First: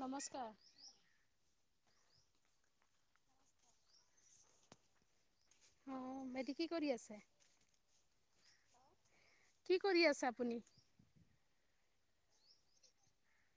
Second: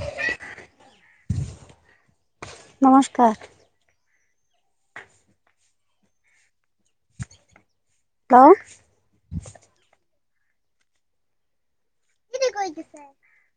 নমস্কাৰ। নমস্কাৰ। অ', বাইদেউ কি কৰি আছে? হেল্ল'? কি কৰি আছে আপুনি?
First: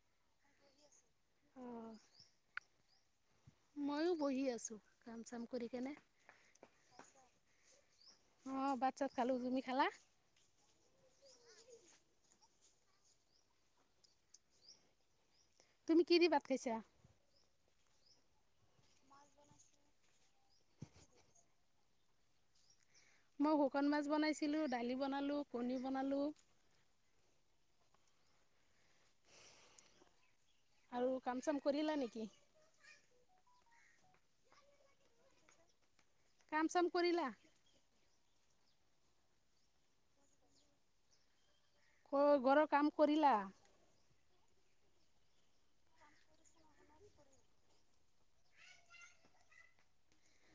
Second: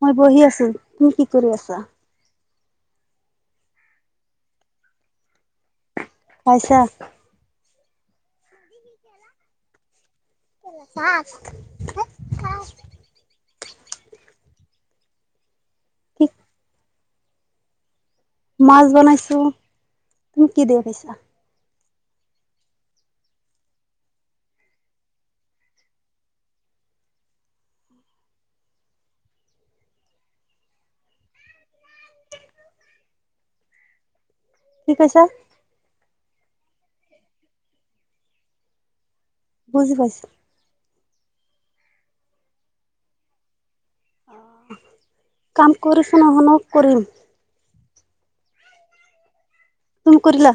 মই বহি আছো, তুমি কি কৰি আছা? [inaudible] ময়ো বহি আছোঁ কাম-চাম কৰি কেনে। পাইছা? অ', ভাত-চাত খালো, তুমি খালা? [unintelligible] তুমি কি দি ভাত খাইছা? মাছ বনাইছো, তুমি কি দি খাইছা? মই শুকান মাছ বনাইছিলোঁ, দালি বনালোঁ, কণী বনালোঁ আৰু কাম-চাম কৰিলা নেকি? কি কৈছা? কাম-চাম কৰিলা? বুজি পাইছো। অ', ঘৰৰ কাম কৰিলা? কাম কৰিছো নহুনো কৰিম। তুমি কৰিলা?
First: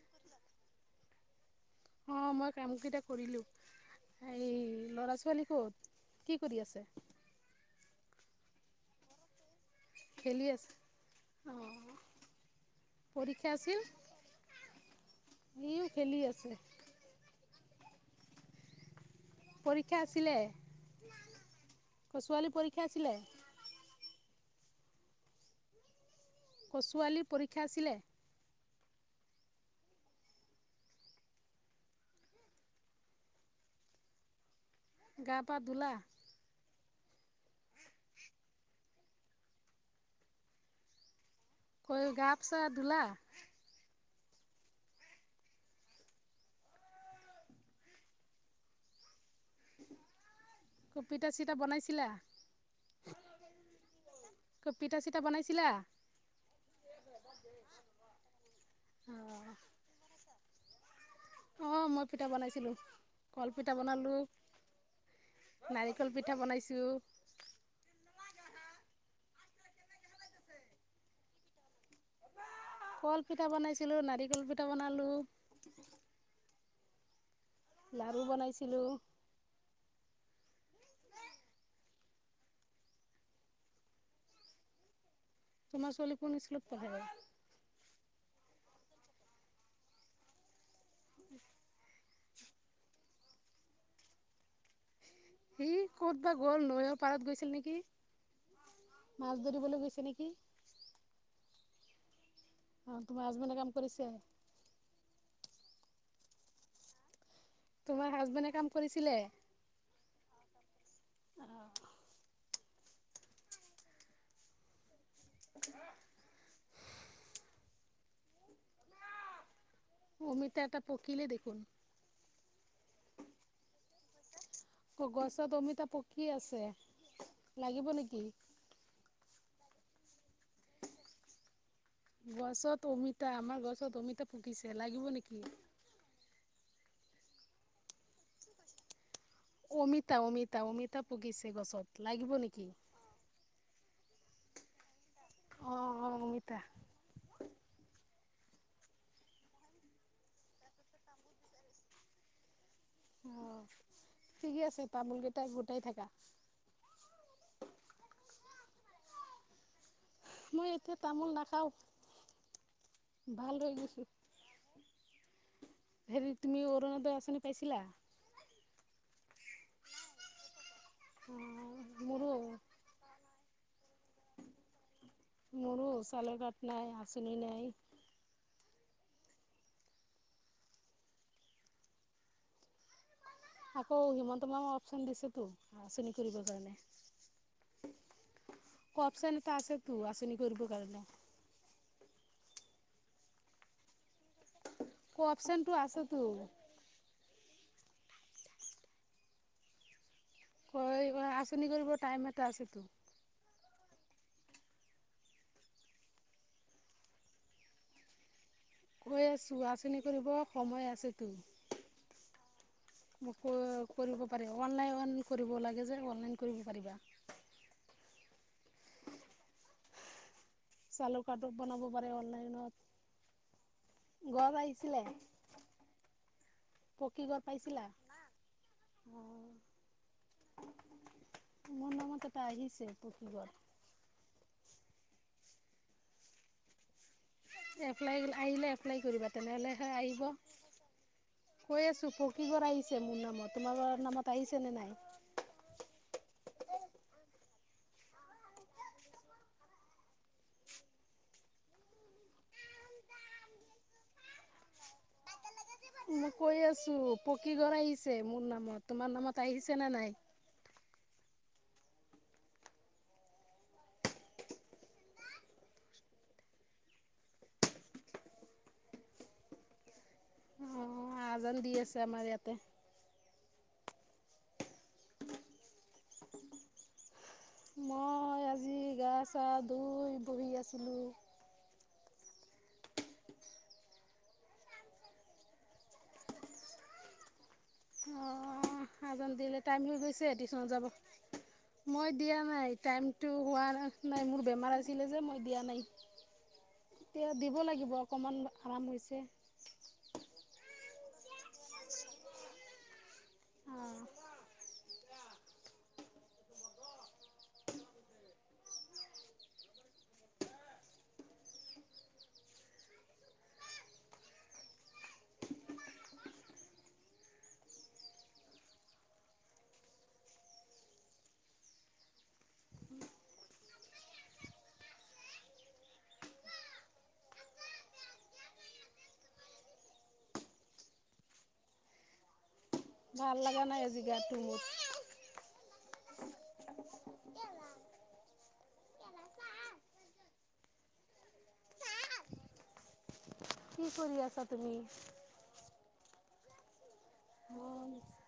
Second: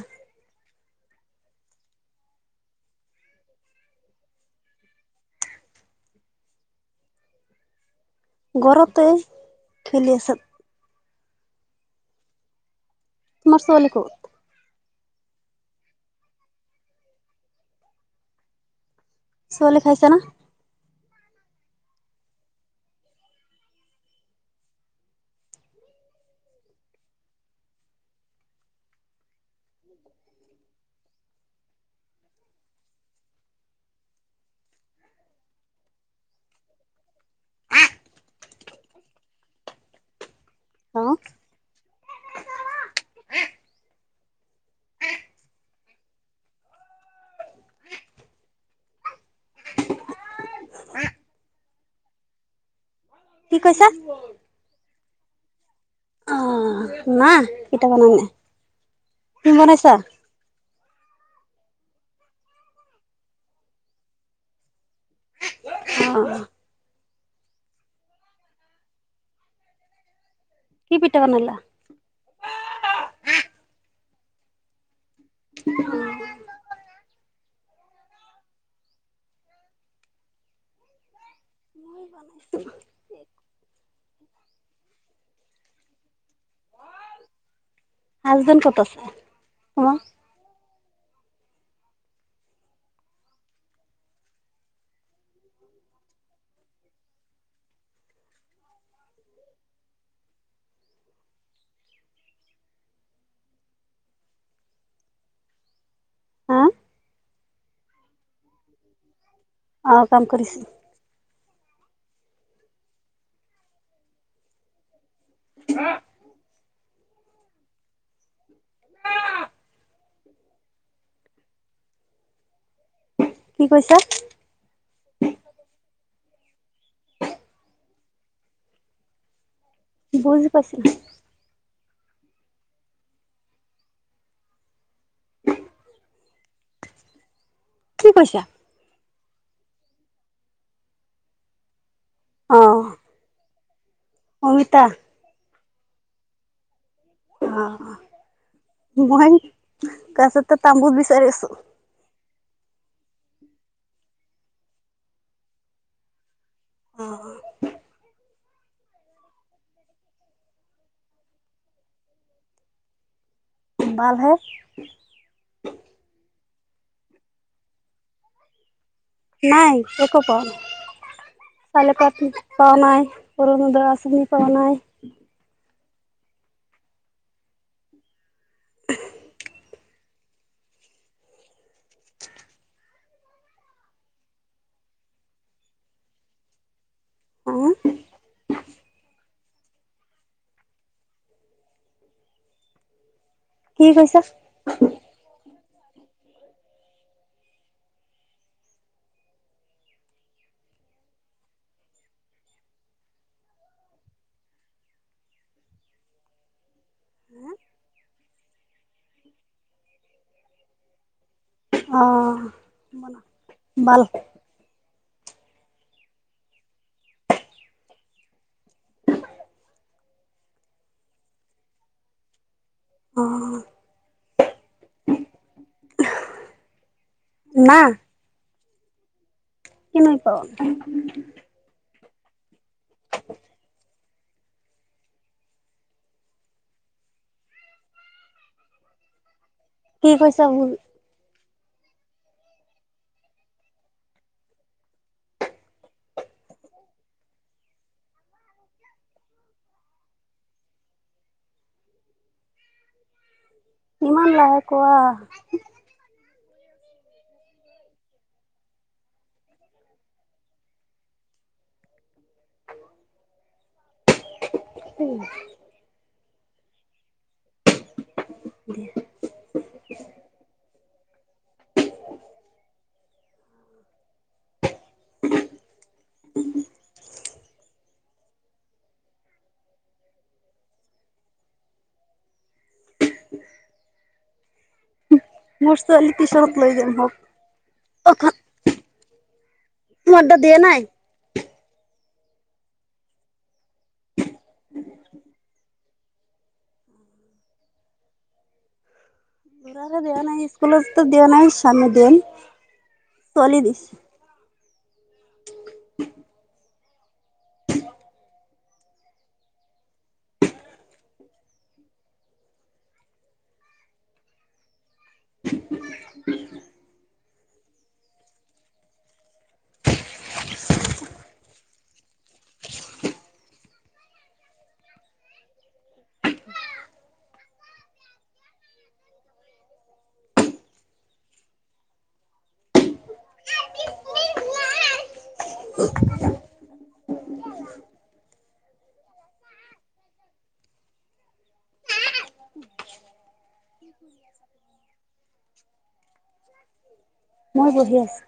অ', মই কাম কেইটা কৰিলো। এই ল'ৰা-ছোৱালী ক'ত? কি কৰি আছে? ঘৰতে। খেলি আছে, অ', পৰীক্ষা তোমাৰ আছিল? ছোৱালী ক'ত সিও খেলি আছে। ছোৱালী পৰীক্ষা খাইছা আছিলে, না ছোৱালী পৰীক্ষা আছিলে? ক ছোৱালীৰ পৰীক্ষা আছিলে? গা পা ধুলা? উম। [unintelligible] গাপ চা ধুলা? পিতা-চিটা বনাইছিলা? কি কৈছা? পিঠা-চিঠা বনাইছিলা? নাই পিঠা বনোৱা নাই। তুমি বনাইছা? অ', মই পিঠা বনাইছিলোঁ, কলপিঠা বনালোঁ। নাৰিকল পিঠা অ বনাইছো। কি পিঠা বনালা? কলপিঠা বনাইছিলোঁ, নাৰিকল পিঠা বনালোঁ। লাৰু বনাইছিলোঁ। মই বনাইছো। তোমাৰ ছোৱালী কোন স্কুলত পঢ়ে? হাজবেণ্ড ক'ত আছে? উম। [unintelligible] সি ক'ত বা গ'ল, নৈ পাৰত গৈছিল নেকি। মাছ ধৰিবলৈ গৈছে নেকি! অ', তোমাৰ হাজবেণ্ডে কাম কৰিছে? হা তোমাৰ হাজবেণ্ডে কাম কৰিছিলে? অঁ, কাম কৰিছে। অহ। হা। অমিতা এটা পকিল দেখোন। কি কৈছা? গছত অমিতা পকি আছে, লাগিব নেকি? বুজি পাইছো। গছত অমিতা, আমাৰ গছত অমিতা পুকিছে, লাগিব নেকি? কি কৈছা? অমিতা-অমিতা- অমিতা পকিছে গছত। লাগিব অ নেকি? অমিতা। অঁ, অ, অমিতা। অ, মই গছত তামোল বিচাৰি আছোঁ। অ, ঠিকে আছে, তামোল কেইটাই গোটাই থাকা। অ। মই এতিয়া তামোল নাখাওঁ, ভাল হৈ গৈছো। উম। হেৰি তুমি অৰুণোদয় আঁচনি পাইছিলা? নাই একো পোৱা নাই। অঁ, চালি পাট মোৰো পোৱা নাই, অৰুনোদয় আঁচনি পোৱা নাই। মোৰো চালৰ কাত নাই, আঁচনি নাই। [inaudible] আকৌ হিমন্ত মামা অপচন দিছেতো আঁচনি কৰিবৰ হা কাৰণে। অপচন এটা আছে তো, আচনি কৰিব কাৰণে। কি কৈছা? অ, অপচনটো আছটো। হয় আঁচনি কৰিব টাইম এটা আছেতো। কৈ আছোঁ, আঁচনি কৰিব সময় আছেতো। অ [unintelligible] মোকো বাল কৰিব পাৰে, অনলাইন কৰিব লাগে যে অনলাইন কৰিব পাৰিবা। চালু কাৰটো বনাব পাৰে অনলাইনত। অ। ঘৰত আহিছিলে? পকী ঘৰ না পাইছিলা? আহ। কিনেই পাও। মোৰ নামত এটা আহিছে পকী ঘৰ। এপ্লাই আহিলে, এপ্লাই কৰিবা তেনেহলেহে কি আহিব। কৈছা বুল কৈ আছোঁ, পকি ঘৰ আহিছে মোৰ নামত তোমাৰ লোকৰ নামত আহিছেনে নাই? ইমান লাহে কোৱা। মই কৈ আছোঁ। পকী ঘৰ আহিছে মোৰ নামত তোমাৰ নামত আহিছে নে নাই? উম। [unintelligible] অঁ আজান দি আছে আমাৰ ইয়াতে। [unintelligible] মই আজি গা চা ধুই বহি আছিলো [unintelligible] অ অথন আজান দিলে টাইম হৈ গৈছে মোৰতো দিয়া টিউচনত নাই যাব মই দিয়া নাই টাইমটো হোৱাৰ নাই মোৰ বেমাৰ আছিলে যে মই দিয়া নাই এতিয়া দিব লাগিব অকণমান আৰাম হৈছে ঘূৰাই দিয়া নাই স্কুলতো দিয়া নাই চামে দিম চোৱালী দিছ অঁ [unintelligible] ভাল লগা নাই আজি গাটো মোৰ কি কৰি আছা তুমি মই বহি আছো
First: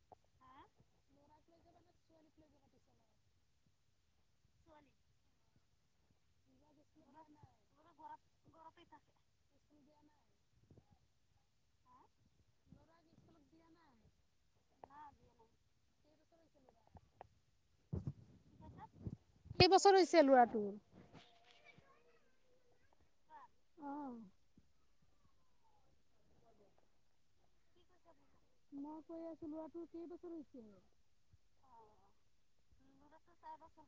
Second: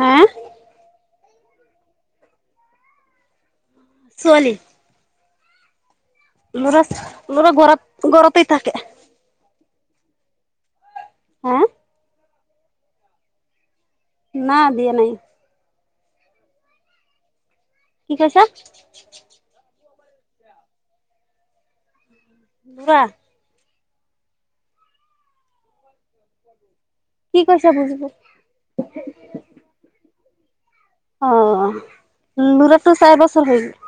হা ছোৱালী ল'ৰা ল'ৰা ঘৰত ঘৰতেই থাকে হা না দিয়া নাই কি কৈছা কেইবছৰ হৈছে লৰাটো ৱাহ অঁ কি কৈছা বুজি পোৱা মই কৈ আছো লৰাটো কেইবছৰ হৈছে অ অ লৰাটো চাৰি বছৰ হৈ গল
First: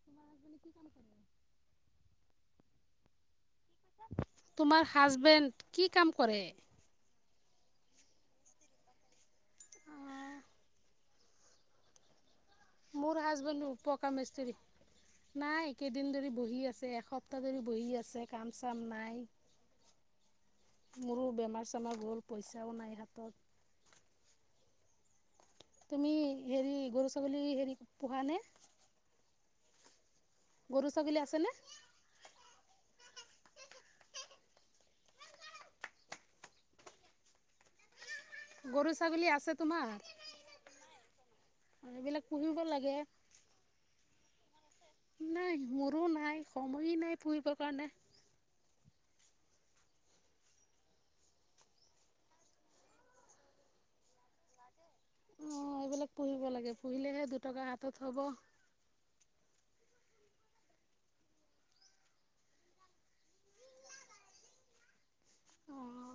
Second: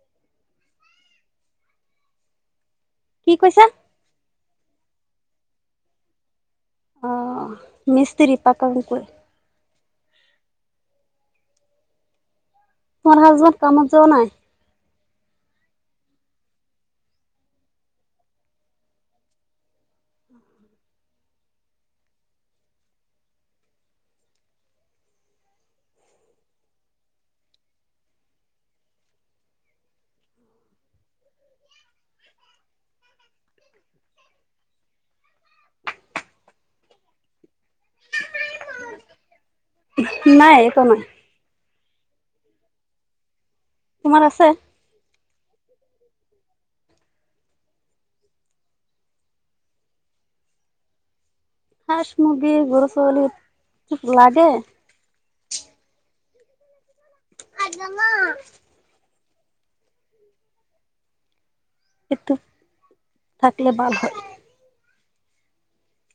[unintelligible] কি কৈছা তোমাৰ হাজবেণ্ড কি কাম কৰে অ মিস্ত্ৰী পাকা কাম কৰে অঁ মোৰ তোমাৰ হাজবেণ্ড কামত যোৱা পকা নাই মিস্ত্ৰী নাই এইকেইদিন ধৰি বহি আছে, এসপ্তাহ ধৰি বহি আছে, কাম চাম নাই। মোৰো বেমাৰ চেমাৰ গ'ল, পইচাও নাই হাতত। তুমি হেৰি গৰু ছাগলী হেৰি পোহানে গৰু-ছাগলী আছেনে গৰু-ছাগলী আছে তোমাৰ নাই, একো নাই। অ সেইবিলাক পুহিব লাগে। তোমাৰ আছে। নাই, মোৰো নাই। সময়েই নাই পুহিবৰ কাৰণে। হাঁহ-মুৰ্গী, গৰু-ছাগলী লাগে। অ এইবিলাক পুহিব লাগে। পুহিলেহে দুটকা হাতত হ'ব। এইটো থাকিলে ভাল হয়। অঁ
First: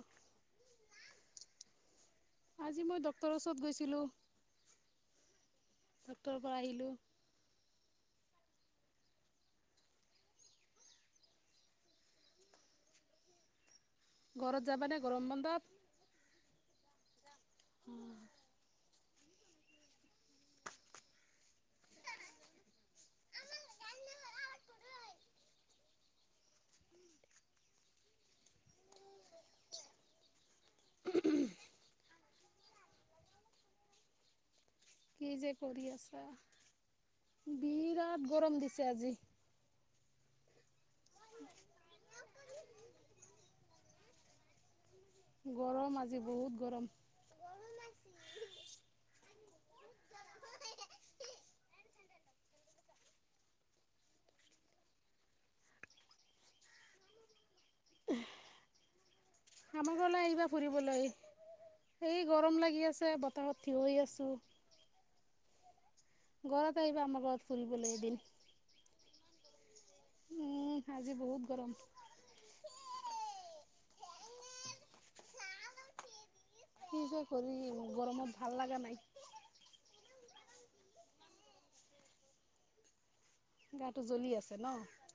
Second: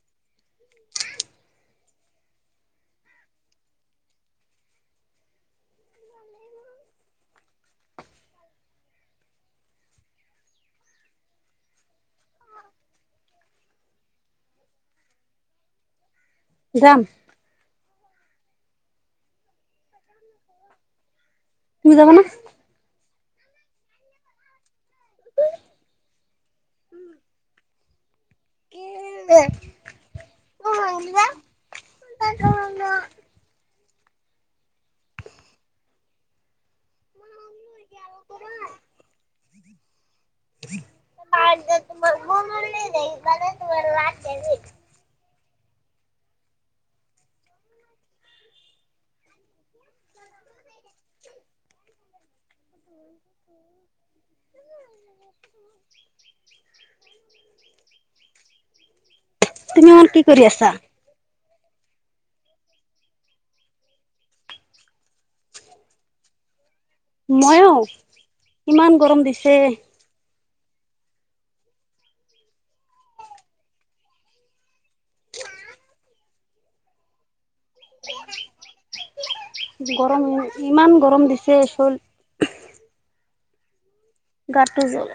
আজি মই ডক্তৰৰ ওচৰত গৈছিলোঁ। ডক্তৰৰ পৰা আহিলোঁ। ঘৰত যাবানে গৰম বন্ধত যাম। যাম উম [unintelligible] তুমি যাবানে উম তে মোৰ ভাত কেইটা। কি যে কৰি আছা। বিৰাট গৰম দিছে আজি। [unintelligible] গৰম আজি বহুত গৰম। [unintelligible] তুমি আমাৰ ইমান কি ঘৰলে কৰি আহিবা আছা ফুৰিবলৈ। সেই গৰম লাগি আছে, বতাহত থিয়হি আছোঁ। ঘৰত আহিবা, আমাৰ ঘৰত মইও ফুৰিবলৈ এদিন। ইমান গৰম দিছে উঁম আজি বহুত গৰম। কি যে কৰিম, গৰমত ভাল লগা নাই। গৰম, ইমান গৰম দিছে এইচোন গাটো জ্বলি আছে ন! গাটো জ্বলে।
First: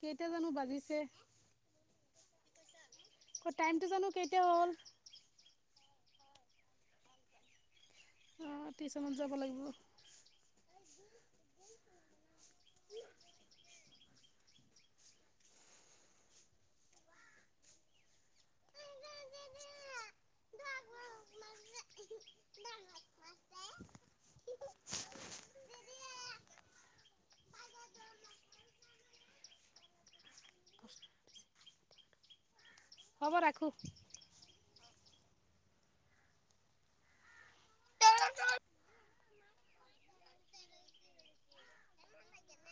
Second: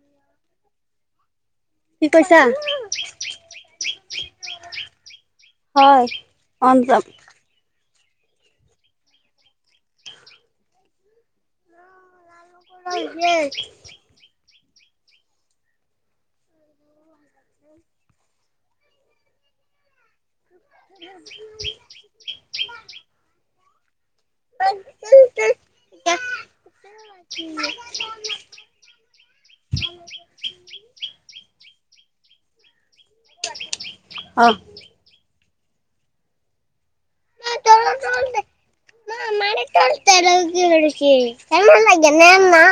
কেইটা জানোঁ বাজিছে? কি কৈছাঁ? অঁ টাইম টো জানোঁ, কেইটা হ'ল। হয়ঁ, অন্তৰাম। টিউচনত যাব লাগিব। ক, এতিয়াই। [unintelligible] [unintelligible] হ'ব ৰাখোঁ। অঁ! তাৰে তাৰ- না মাৰেতোৰ তেৰেকি, চি তেনে লাগে লাগে নে মা।